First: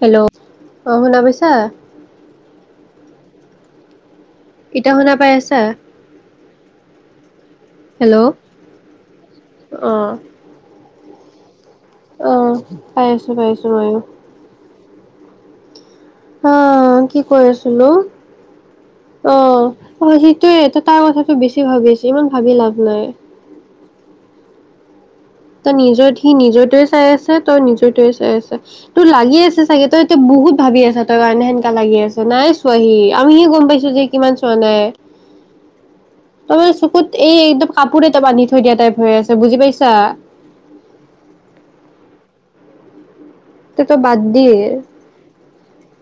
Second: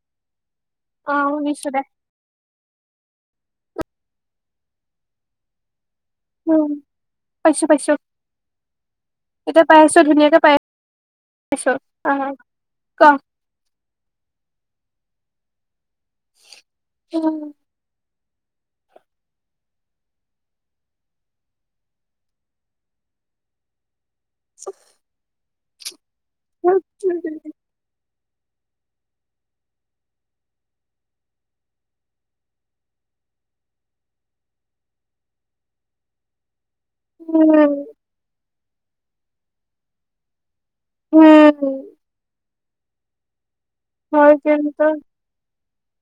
Hello, অ', শুনা পাইছা? শুনিছো দে এতিয়া, শুনা পাই আছা? উম, পাইছোঁ, পাইছোঁ। হেল্ল' এতিয়া পাই অ আছোঁ, ধুনীয়াকে পাই আ পাইছোঁ। অ', পাই আছোঁ, পাই আছোঁ ময়ো। হ, কি উম কৈ আছিলোঁ? অ', সেইটোয়ে। তাই কথাটো বেছি ভাবি আছে, ইমান ভাবি লাভ নাই। [inaudible] ত' নিজৰ সি নিজৰতোয়ে চাই আছে, তই নিজৰতোয়ে চাই আছে। তোৰ লাগি আছে চাগে তই এতিয়া বহুত ভাবি আছা তই কাৰণে সেনেকা লাগি আছ নাই [unintelligible] আমিহে গম পাইছোঁ যে কিমান চোৱা নাই। তই চকুত এই একদম উম কাপোৰে এটা বান্ধি থৈ দিয়া টাইপ হৈ আছে, বুজি পাইছা? উম। তো বাদ হয় দিয়ে কিন্তু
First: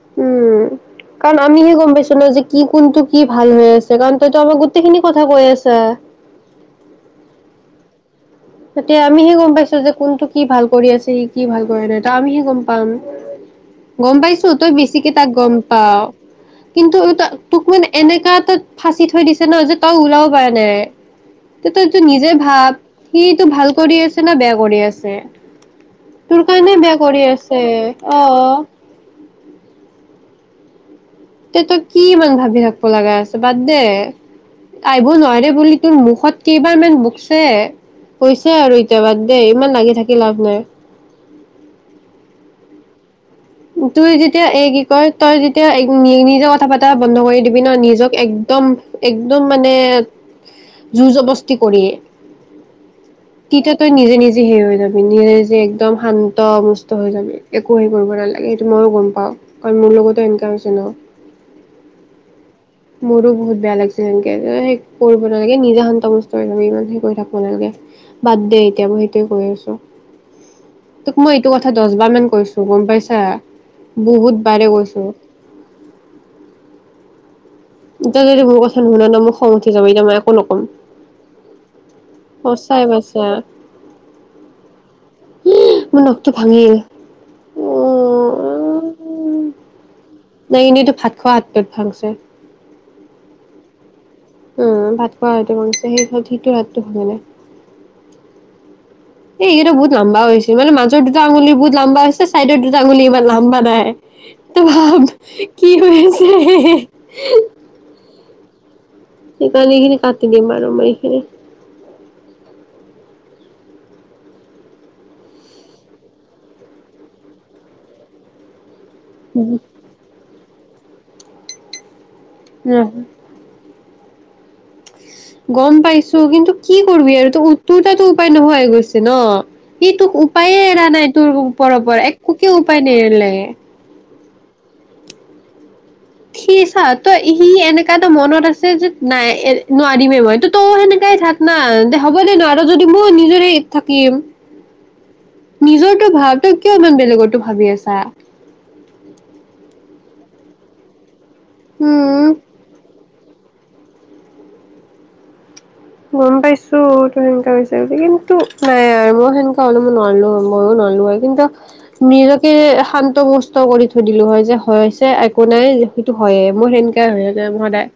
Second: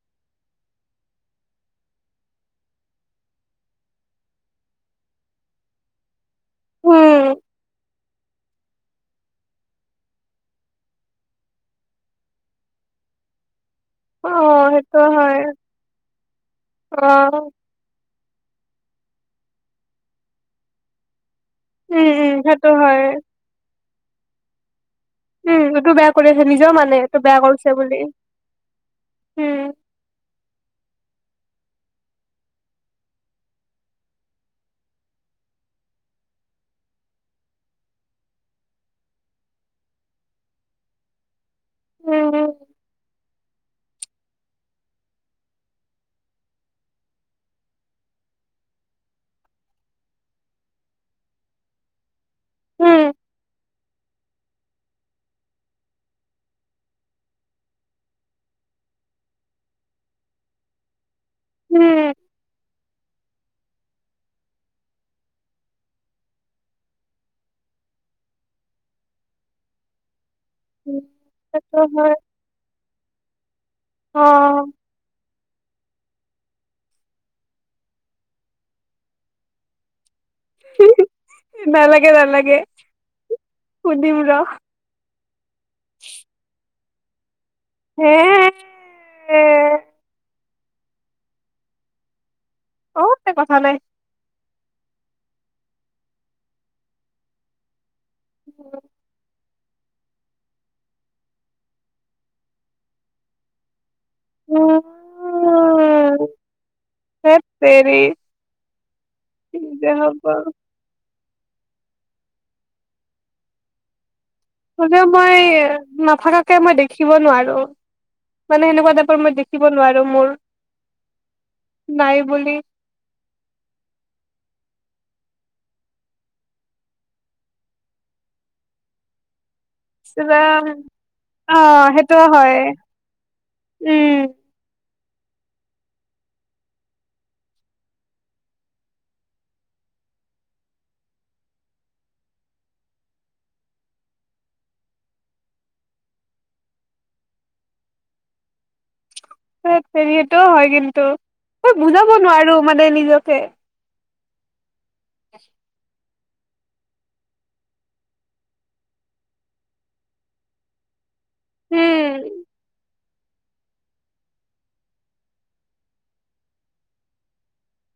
[unintelligible] কাৰণ আমিহে গম পাইছো ন যে কি কোনটো কি ভাল হৈ আছে কাৰণ তইতো আমাক গোটেইখিনি কথা কৈ আছা। উম তায়া আমিহে গম পাইছো যে কোনটো কি ভাল কৰি আছে সি কি ভাল কৰি নাই ত আমিহে গম পাম। [unintelligible] গম পাইছো তই সেইটো বেছিকে তাক হয় গম পাও অ কিন্তু ত তোক মানে এনেকা তাত ফাঁচি থৈ দিছে ন যে তই ওলাব পৰা নাই ত তইতটো উম নিজে উম সেইটো ভাব হয় টো ভাল কৰি আছে ন বেয়া কৰি আছে। উম এইটো বেয়া কৰি তোৰ আছে নিজেও কাৰণে মানে বেয়া এইটো কৰি আছে কৰিছে বুলি অ'। উম তে তই কি ইমান ভাবি থাকিব লাগা আছে বাদ দে। আহিব নোৱাৰে বুলি তোৰ মুখত কেইবাৰ মান বুকছে। কৈছে আৰু এতিয় বাদ দেই ইমান লাগি থাকি লাভ নাই। উম তই যেতিয়া এই কি কয় তই যেতিয়া নি নিজে কথা পতা বন্ধ কৰি দিবি ন নিজক একদম একদম মানে জোৰ জবস্তি কৰিয়ে উম তই নিজে নিজে হেই হৈ যাবি নিজে নিজে একদম শান্তমুষ্ট হৈ যাবি একো হেইৰি কৰিব নালাগে এইটো মইয়ো গম পাও কাৰণ মোৰ লগতো এনেকা হৈছে ন উম মোৰো বহুত বেয়া লাগিছে তেনেকে সেই কৰিব নালাগে নিজে শান্তমুষ্ট্ত হৈ লে ইমান সেই কৰি থাকিব নালাগে বাদ দে এতিয়া মই সেইটোৱে কৈ আছো। উম তোক মই এইটো কথা সেইটো দহ হয় বাৰ মান কৈছো গম পাইছা অ বহুত বাৰে কৈছো এতিয়া যদি মোৰ কথা নুশুনা মোক খং উঠ যাব এতিয়া নালাগে নালাগে অ চাই পাইছা। সুধিম ৰ উ মোৰ নখটো ভাঙিল। হে অ এ নাই এনেইতো ভাত খোৱা হাত পেট ভাংছে বহুত তে কথা নাই উ ভাত খোৱাটো বনছে সেই সেইটো ৰাটো হয় নে। উ [unintelligible] এইকেইটা বহুত লম্বা হৈছিল মানে মাজৰ দুটা আঙুল বহুত লম্বা হৈছে ছাইদৰ দুটা আঙুলি ইমান লাম্বা নাই। তো উম, ভাব কি হৈছে চেৰি সেইকাৰণে এইখিনি কাটি দিম আৰু মই এইখিনি মই নাফাকাকে মই দেখিব নোৱাৰো মানে সেনেকুৱা মই দেখিব এইখিনি নোৱাৰো মোৰ নাই বুলি উ [unintelligible] গম পাইছো কিন্তু কি কৰিবি আৰু ত উ্তোৰ তাতো উপায় নোহোৱাই গৈছে ন। ই তোক কিবা উপায়ে এৰা নাই তোৰ ওপৰ অ' পৰা সেইটো একোকে হয়, উপায় নে এৰি লাগে। উম। সি চা তই সি এনেকা তো মনত আছে যে নাই নোৱাৰিমেই মই ত' তয়ো সেনেকাই থাক। নাই দে হ'ব দে নো আৰু যদি মই নিজৰে থাকিম। [inaudible] নিজৰটো ভাৱ তই কিয় ইমান বেলেগৰটো ভাবি আছা? ধেৎ তেৰি সেইটোও হয় কিন্তু মই বুজাব উম নোৱাৰো মানে নিজকে। [unintelligible] গম পাইছো তোৰ সেনেকা হৈছে কিন্তু নাই আৰু মই সেনেকা হ'লে মই নোৱাৰলো মইও নোৱাৰলো হয়। কিন্তু উম, নিজকে শান্ত সুষ্ঠ কৰি থৈ দিলো হয় যে হৈছে একো নাই সেইটো হয়ে মই সেনেকাই হয় সদায়।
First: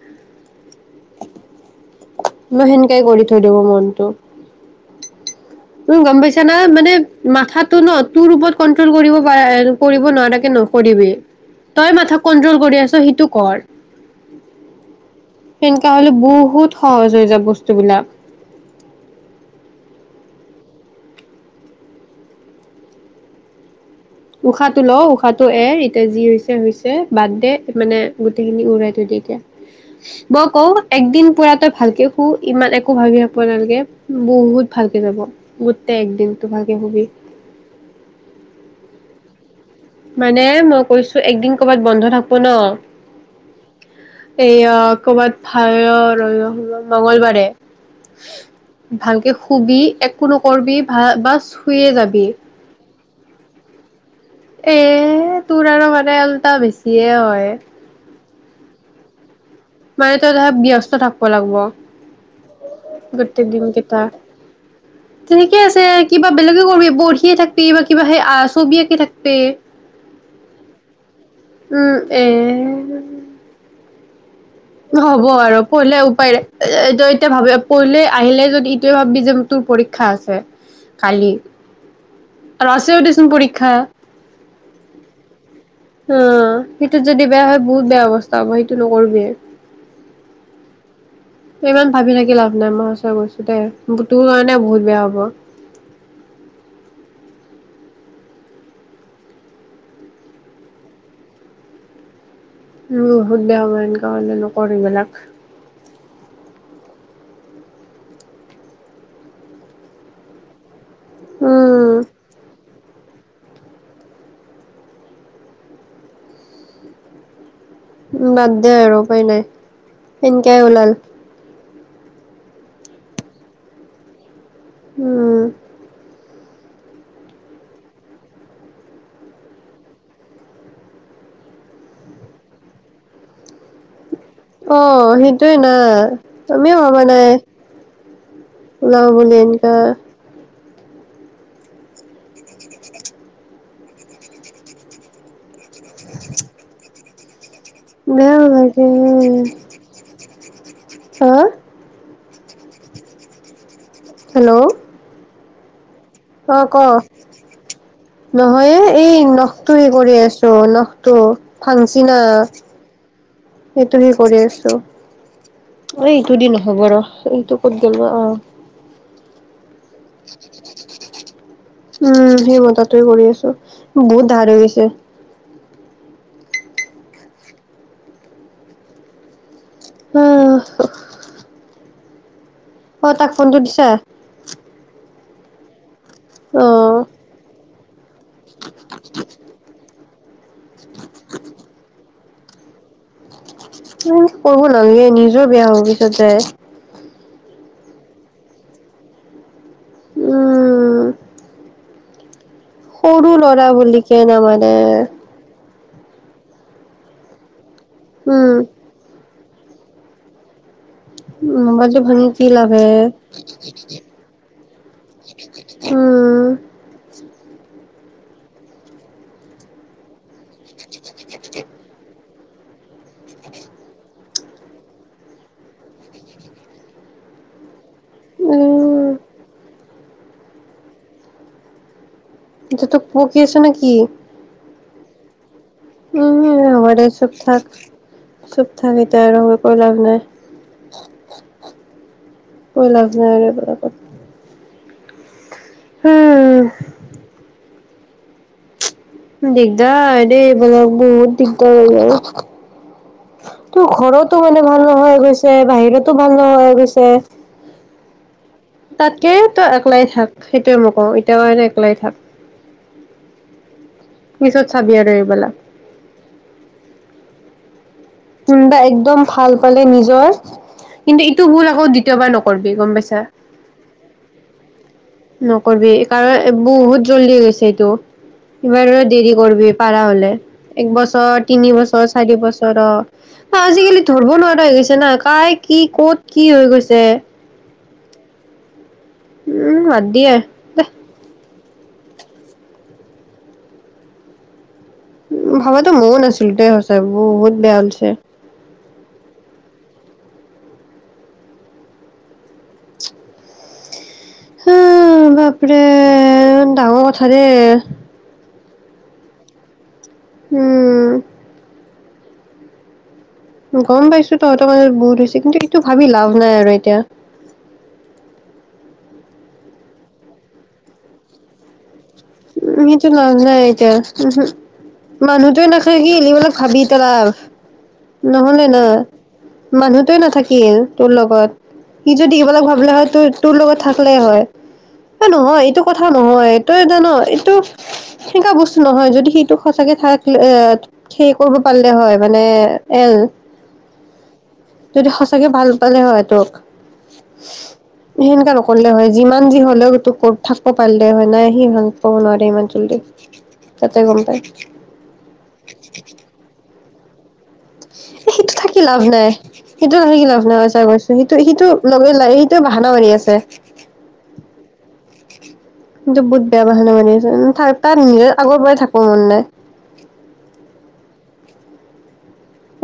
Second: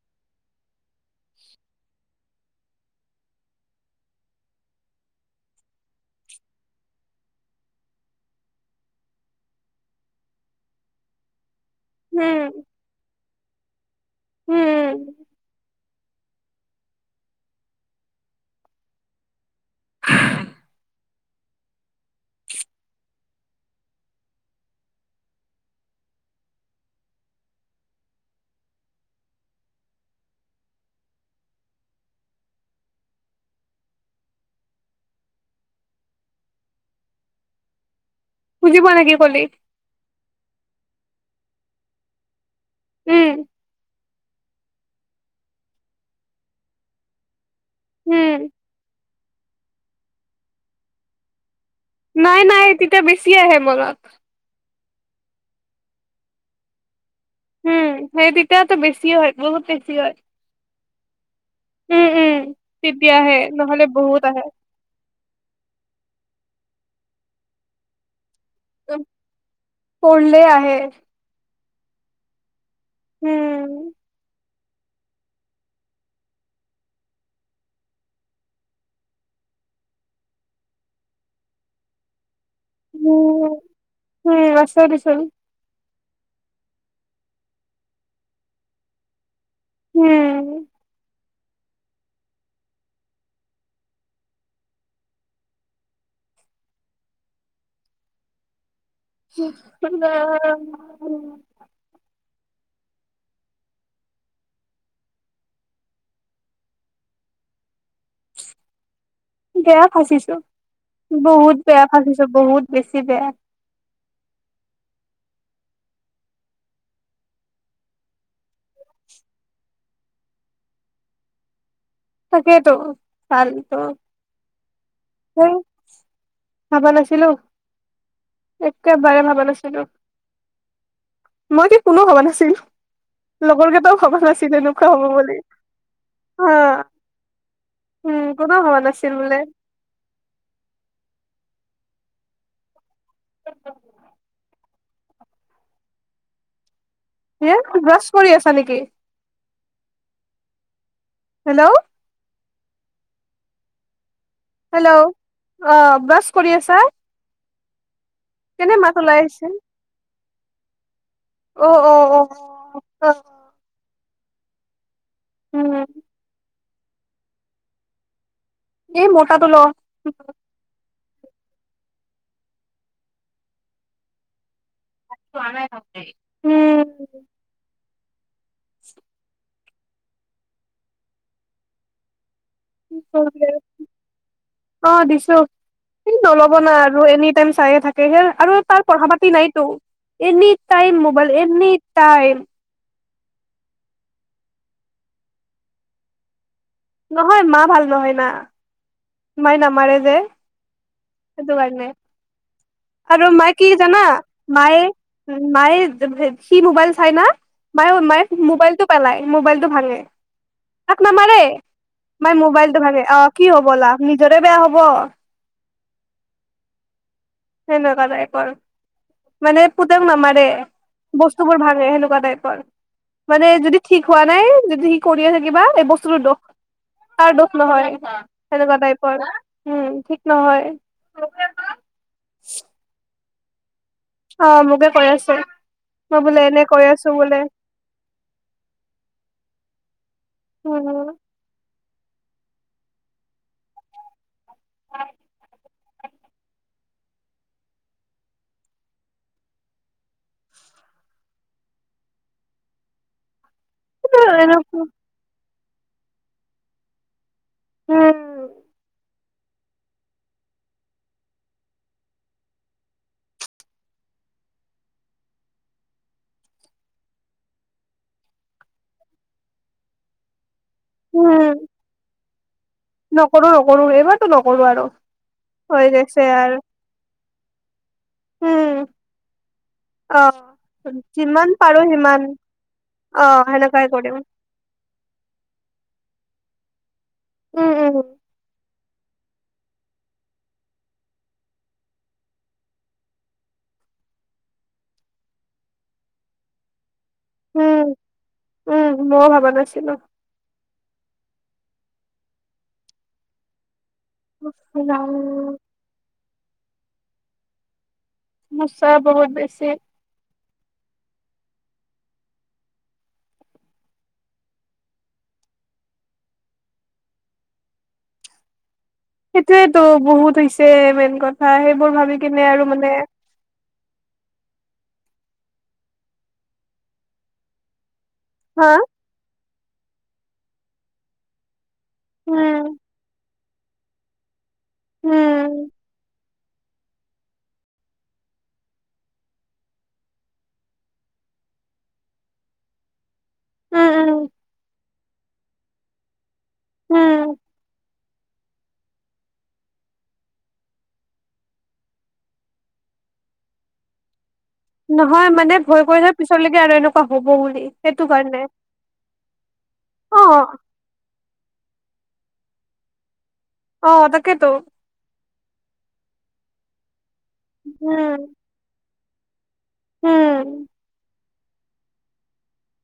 মই সেনেকাই কৰি থৈ দিও মনটো। [inaudible] তুমি গম পাইছা না, মানে মাথাটো ন তোৰ ওপৰত কন্ট্ৰল কৰিব পাৰা- কৰিব নোৱাৰাকে নকৰিবি। [inaudible] তই মাথাক কন্ট্ৰল উম, কৰি আছা সেইটো কৰ। উম। তেনেকা হ'লে বহুত সহজ হৈ যায় বস্তুবিলাক। [unintelligible] উশাহটো ল উশাহটো এ, ৰ এতিয়া যি হৈছে হৈছে বাদ দে মানে গোটেইখিনি উৰাই থৈ দে এতিয়া। মই কও একদিন পুৰা তই ভালকে শু ইমান একো ভাবি থাকিব নালাগে। বহুত ভালকে যাব। গোটেই একদিনটো ভালকে শুবি। বুজি পোৱা নাই কি কলি। মানে মই কৈছো একদিন কবাত বন্ধ থাকিব ন। উম। এইয়া কবাত [unintelligible] মঙ্গলবাৰে। উম। ভালকে শুবি একো নকৰবি ভাল বাচ নাই নাই তেতিয়া বেছি আহে মনত। এ তোৰ আৰু মানে উল্টা বেছিয়ে হয়। উম' সেই তেতিয়াাত বেছি হয় বহুত। হয়। মানে ত ধৰা ব্যস্ত থাকিব লাগিব উম উম তেতিয়াহে গোটেই নহ'লে দিনকেইটা। বহুত আহে তেনেকে আছে কিবা বেলেগে কৰিবি বহিয়ে থাকিবি বা কিবা [unintelligible] ছবি আঁকি থাকবি পঢ়লে আহে উম এ। উম। হ'ব আৰু পঢ়িলে উপায় নাই। এতিয়া ভাবি পঢ়িলে আহিলে যদি ইটোৱে ভাববি যে- তোৰ পৰীক্ষা আছে কালি আৰু আছেও দেচোন উম পৰীক্ষা। উম আছে দেচোন। অ' সেইটোত যদি বেয়া হয় বহুত বেয়া অৱস্থা হ'ব সেইটো নকৰিবিয়ে। উম। ইমান ভাবি থাকি লাভ নাই মই ওচৰত কৈছো দেই তোৰ কাৰণে বহুত বেয়া হ'ব। [unintelligible] উ বহুত বেয়া হ'ব। এনেকুৱা নকৰিবি এইবিলাক। বেয়া ফাচিছো, বহুত বেয়া উম ফাচিছো, বহুত বেছি বেয়া। উম বাদ দে আৰু উপায় নাই সেনকাই ওলাল। তাকেইতো ফালতো। উম। কোন ভাবা নাছিলোঁ। একেবাৰে ভাবা নাছিলোঁ। মই কি কোনেও ভাবা নাছিল লগৰ কেইটাও ভাবা নাছিল। এনেকুৱা হ'ব অ', বুলি সেইটোয়ে না হা আমিও ভাবা নাই। উম কোনেও ভবা লওঁ নাছিল বুলি বোলে এনকা। [inaudible] হে ব্ৰাছ [inaudible] কৰি আছা নেকি হেল্ল' [inaudible] হেল্ল'। হেল্ল' অ' বাছ অ', ক কেনে নহয়ে মাত এই ওলাই আহিছে নখ টো হেৰি কৰি আছো নখটো অ অ ভাংচিনা। অ'। সেইটো হে কৰি আছ, উম এই ইটো দি নহ'ব ৰ'হ এইটো ক'ত গ'ল বা অ'। এই মতাটো ল'। উম, সেই মতাটোয়ে কৰি আছো বহুত ধাৰ হৈ গৈছে। উম। [inaudible] অহ। অ', তাক ফোনটো দিছা? অ', দিছো কিন্তু নল'ব অ না আৰু এনি টাইম চায়ে থাক আৰু তাৰ পঢ়া পাতি নাইতো any time mobile any time. তেনকে কৰিব নালাগে নিজৰ বেয়া হ'ব পিছত যায়। নহয় মা ভাল নহয় না। মায়ে নামাৰে যে উম সেইটো কাৰণে। আৰু সৰু মাই ল'ৰা কি বুলি জানা কে নামানে মায়ে মায়ে সি মোবাইল চাই না মায়ে মায়ে উম মোবাইলটো পেলাই মোবাইলটো ভাঙে। তাক নামাৰে মোবাইলটো ভাঙি মায়ে কি লাভ মোবাইলটো হে ভাগে অ' কি হ'ব লাভ নিজৰে বেয়া হ'ব। উম। সেনেকুৱা টাইপৰ মানে পুতেক নামাৰে। বস্তুবোৰ ভাঙে সেনেকুৱা টাইপৰ। মানে যদি ঠিক হোৱা নাই যদি সি কৰিয়ে থাকিবা এই বস্তুটো দোষ তাৰ দোষ নহয়। সেনেকুৱা উম টাইপৰ উম ঠিক নহয়। এতিয়া তোক বকি আছেনে কি? অ', মোকে কয় আছে। মই বোলে উম, এনে কৈ হয় দে আছো চুব বোলে থাক। চুপ থাক এতিয়া আৰু কৈ লাভ নাই। উম কয় লাভ নাই আৰু এইবিলাকক। [inaudible] দিগদাৰ দে এইবিলাক বহুত দিগদাৰ হৈ যায়। তোৰ ঘৰতো এনে মানে ভাল নহয় গৈছে বাহিৰতো ভাল নহয়ে গৈছে। উম। তাতকে তই একলাই থাক সেইটোৱে মই কওঁ এতিয়াৰ কাৰণে একলাই থাক। পিছত চাবি আৰু এইবিলাক। কোনবা একদম ভাল পালে নিজৰ কিন্তু এইটো ভূল আকৌ দ্বিতীয়বাৰ নকৰিবি গম পাইছ নকৰোঁ নকৰোঁ, এইবাৰটো নকৰোঁ আৰু। হৈ নকৰিবি গৈছে আৰু কাৰণ বহুত জল্দি গৈছে এইটো। উম ইবাৰ আৰু দেৰি কৰিবি পাৰা অ হ'লে, এক বছৰ, যিমান তিনি পাৰো বছৰ, সিমান চাৰি বছৰ। অ সেনেকুৱাই আজিকালি কৰিম ধৰিব নোৱাৰা হৈ গৈছে না! কাই কি ক'ত কি হৈ গৈছে। উম্ উম্। উম্, হয় দিয়া। উম্, ভবাতো ময়ো নাছিলোঁ, তে সঁচাই বহুত বেয়া ওলছে। উম্ মইয়ো ভবা নাছিলোঁ। [inaudible] যাওঁ। এই ডাঙৰ কথা দেই। মুচা বহুত বেছি। উম্। গম পাইছোঁ, তহঁতৰ মাজত বহুত হৈছে কিন্তু এইটো ভাবি লাভ নাই আৰু এতিয়া। সেইটোয়েতো বহুত হৈছে, মেইন কথা সেইবোৰ ভাবি কিনে আৰু উম্, মানে সেইটো লাজ নাই। এতিয়া, মানুহটোৱে নাখায়। কি এনে বিলাক ভাঙি পেলাল। নহ'লে হা নাই, মানুহটোৱে নাথাকিল তোৰ লগত। সি যদি এইবিলাক উম ভাবিলে হয়, ত তোৰ লগত থাকিলে হয়। এ উম নহয়, এইটো কথা নহয়। তই জান এইটো সেনেকুৱা বস্তু নহয়, যদি সিটো সঁচাকে থাকে এ সেই কৰিব পাৰিলে হয়, মানে এল উম্, উম্। যদি সঁচাকে ভাল পালে হয় তোক। উম সেনেকা নকৰিলে হয়, যিমান যি হ'লেও ক'ত থাকিব পাৰিলে হয়। নাই সি ক'ব নোৱাৰে ইমান যল্দি, তাতে গম পায়। নহয় মানে ভয় কৰিলে পিছৰলৈকে আৰু এনেকুৱা হ'ব বুলি। এ সেইটো থাকি লাভ নাই, সেইটো অ থাকি লাভ নাই সঁচা কৈছোঁ। সিটো, সিটো লগে ল সিটো বাহানা মাৰি আছে। অ', তাকেইতো। কিন্তু বহুত বেয়া বাহানা মাৰি আছে। তাত উম নিজৰ আগৰ পৰাই থাকিব মন নাই। উম্।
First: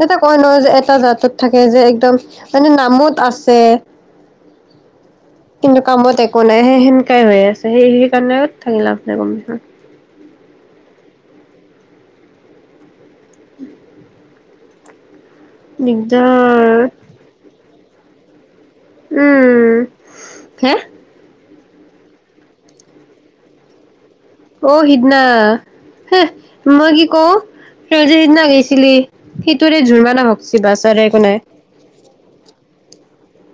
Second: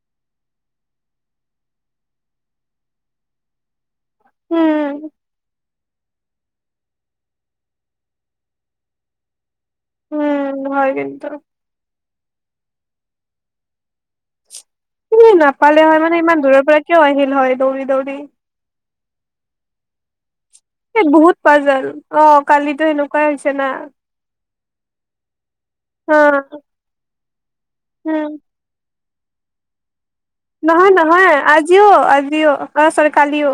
এটা কয় নহয় যে এটা জাতত থাকে যে, একদম মানে নামত আছে। উম্। কিন্তু কামত একো নাই, সেই সেনকাই হৈ আছে। সেই কাৰণেও থাকি লাভ নাই গম পাইছ। উম্, হয় কিন্তু। শুনি নাপালেও হয়, মানে ইমান দূৰৰ দিগদাৰ পৰা কিয় আহিল হয় দৌৰি দৌৰি। উম্, হা। এই বহুত পাজেল। অ', কালিতো সেনেকুৱাই হৈছে না। অ', সিদিনা। অ' হে মই কি কওঁ, তই যে উম। সিদিনা গৈছিলি। সেইটোৰে জোৰমা নওক। নহয় নহয়, আজিও আজিও। অ', চৰি কালিও।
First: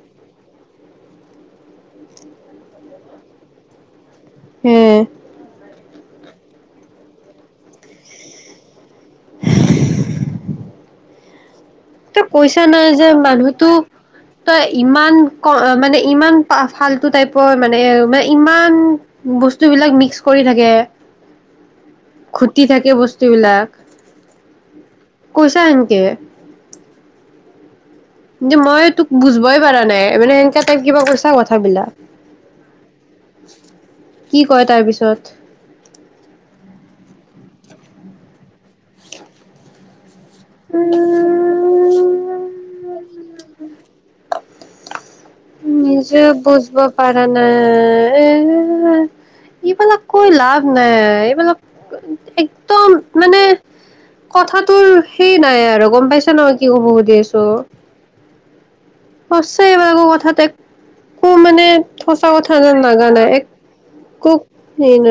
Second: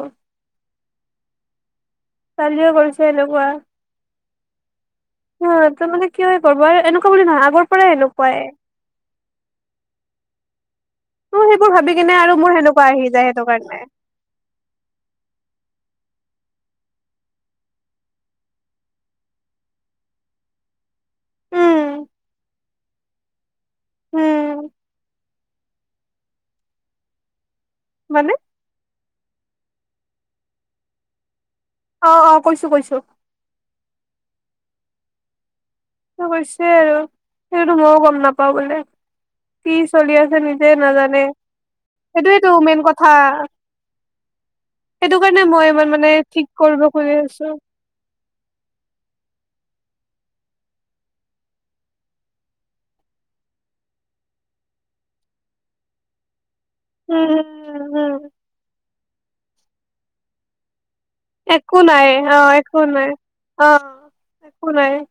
কালিযও কৰিছে এনেকুৱা। হে। অ', তাৰ মানে কি হয়, বৰবাৰ এনেকুৱা বুলি নহয়, আগৰ পৰাই এনেকুৱাই। হি হি হি হি হু হু হু হু। তো সেইবোৰ ভাবি কিনে আৰু মোৰ সেনেকুৱা নাই যে আহি যায় সেইটো মানুহটো কাৰণে। তই ইমান ক মানে ইমান পা ফালতু টাইপৰ মানে মান ইমান বস্তু বিলাক মিক্স কৰি থাকে। উম খুটি থাকে বস্তু বিলাক উম কৈছা এন কে। মানে কিন্তু মই তোক বুজবই পাৰা নাই মানে সেনেকে তাই কিবা কৈছা কথাবিলাক। অ' অ' কৈছো কৈছো। কি কয় তাৰ পিছত? তো কৈছে আৰু সেইটো মইয়ো গম নাপাওঁ বোলে কি চলি আছে নেকি হে নাজানে। সেইটোৱেইটো মেইন কথা সেইটো কাৰণে মই তো নিজে বুজব পাৰা নাই এ এ এ এ এ। এইবিলাক কৈ লাভ নাই এইবিলাক কৰো নিয়ে একদম মানে কথাটোৰ সেই নাই আৰু গম পাইছা ন কি কব সুধি উম আছো? উম উম সঁচাই এইবিলাকৰ কথাত এক একো মানে একো নাই অ সঁচা কথা একো যেন নাই নাজানে এক অ কোক একো নাই এই ন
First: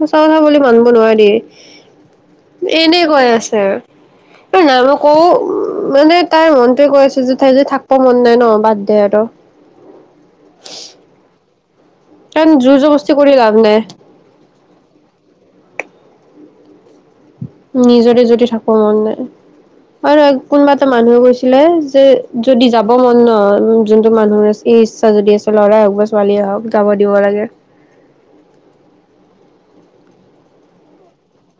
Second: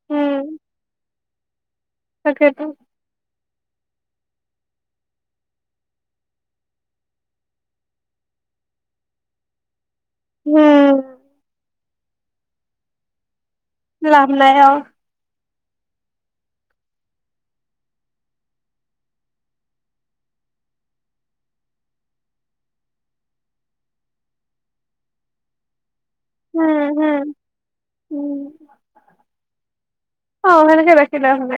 সঁচা উম কথা বুলি মানিব নোৱাৰে দে ই ই ই ই। তাকেতো এনে কৈ আছে আৰু এই নাব কো মানে তাই মনটোৱে কৈ আছে যে তাই যে থাক তাৰ মন নাই ন বাদ দে আৰু ত' নাম কাৰণ জোৰ-জবস্তি কৰি লাভ নাই। লাভ নাই অ'। নিজৰে যদি থাকবো মন নাই। হয় নহয় কোনোবা এটা মানুহে কৈছিলে যে যদি যাব মন ন যোনটো মানুহৰ আছ ইচ্ছা যদি আছে ল'ৰাই হওক বা ছোৱালীয়ে হওক যাব উম দিব হম লাগে। উম উ উ, অ সেনেকে ৰাখিলে হ'লে।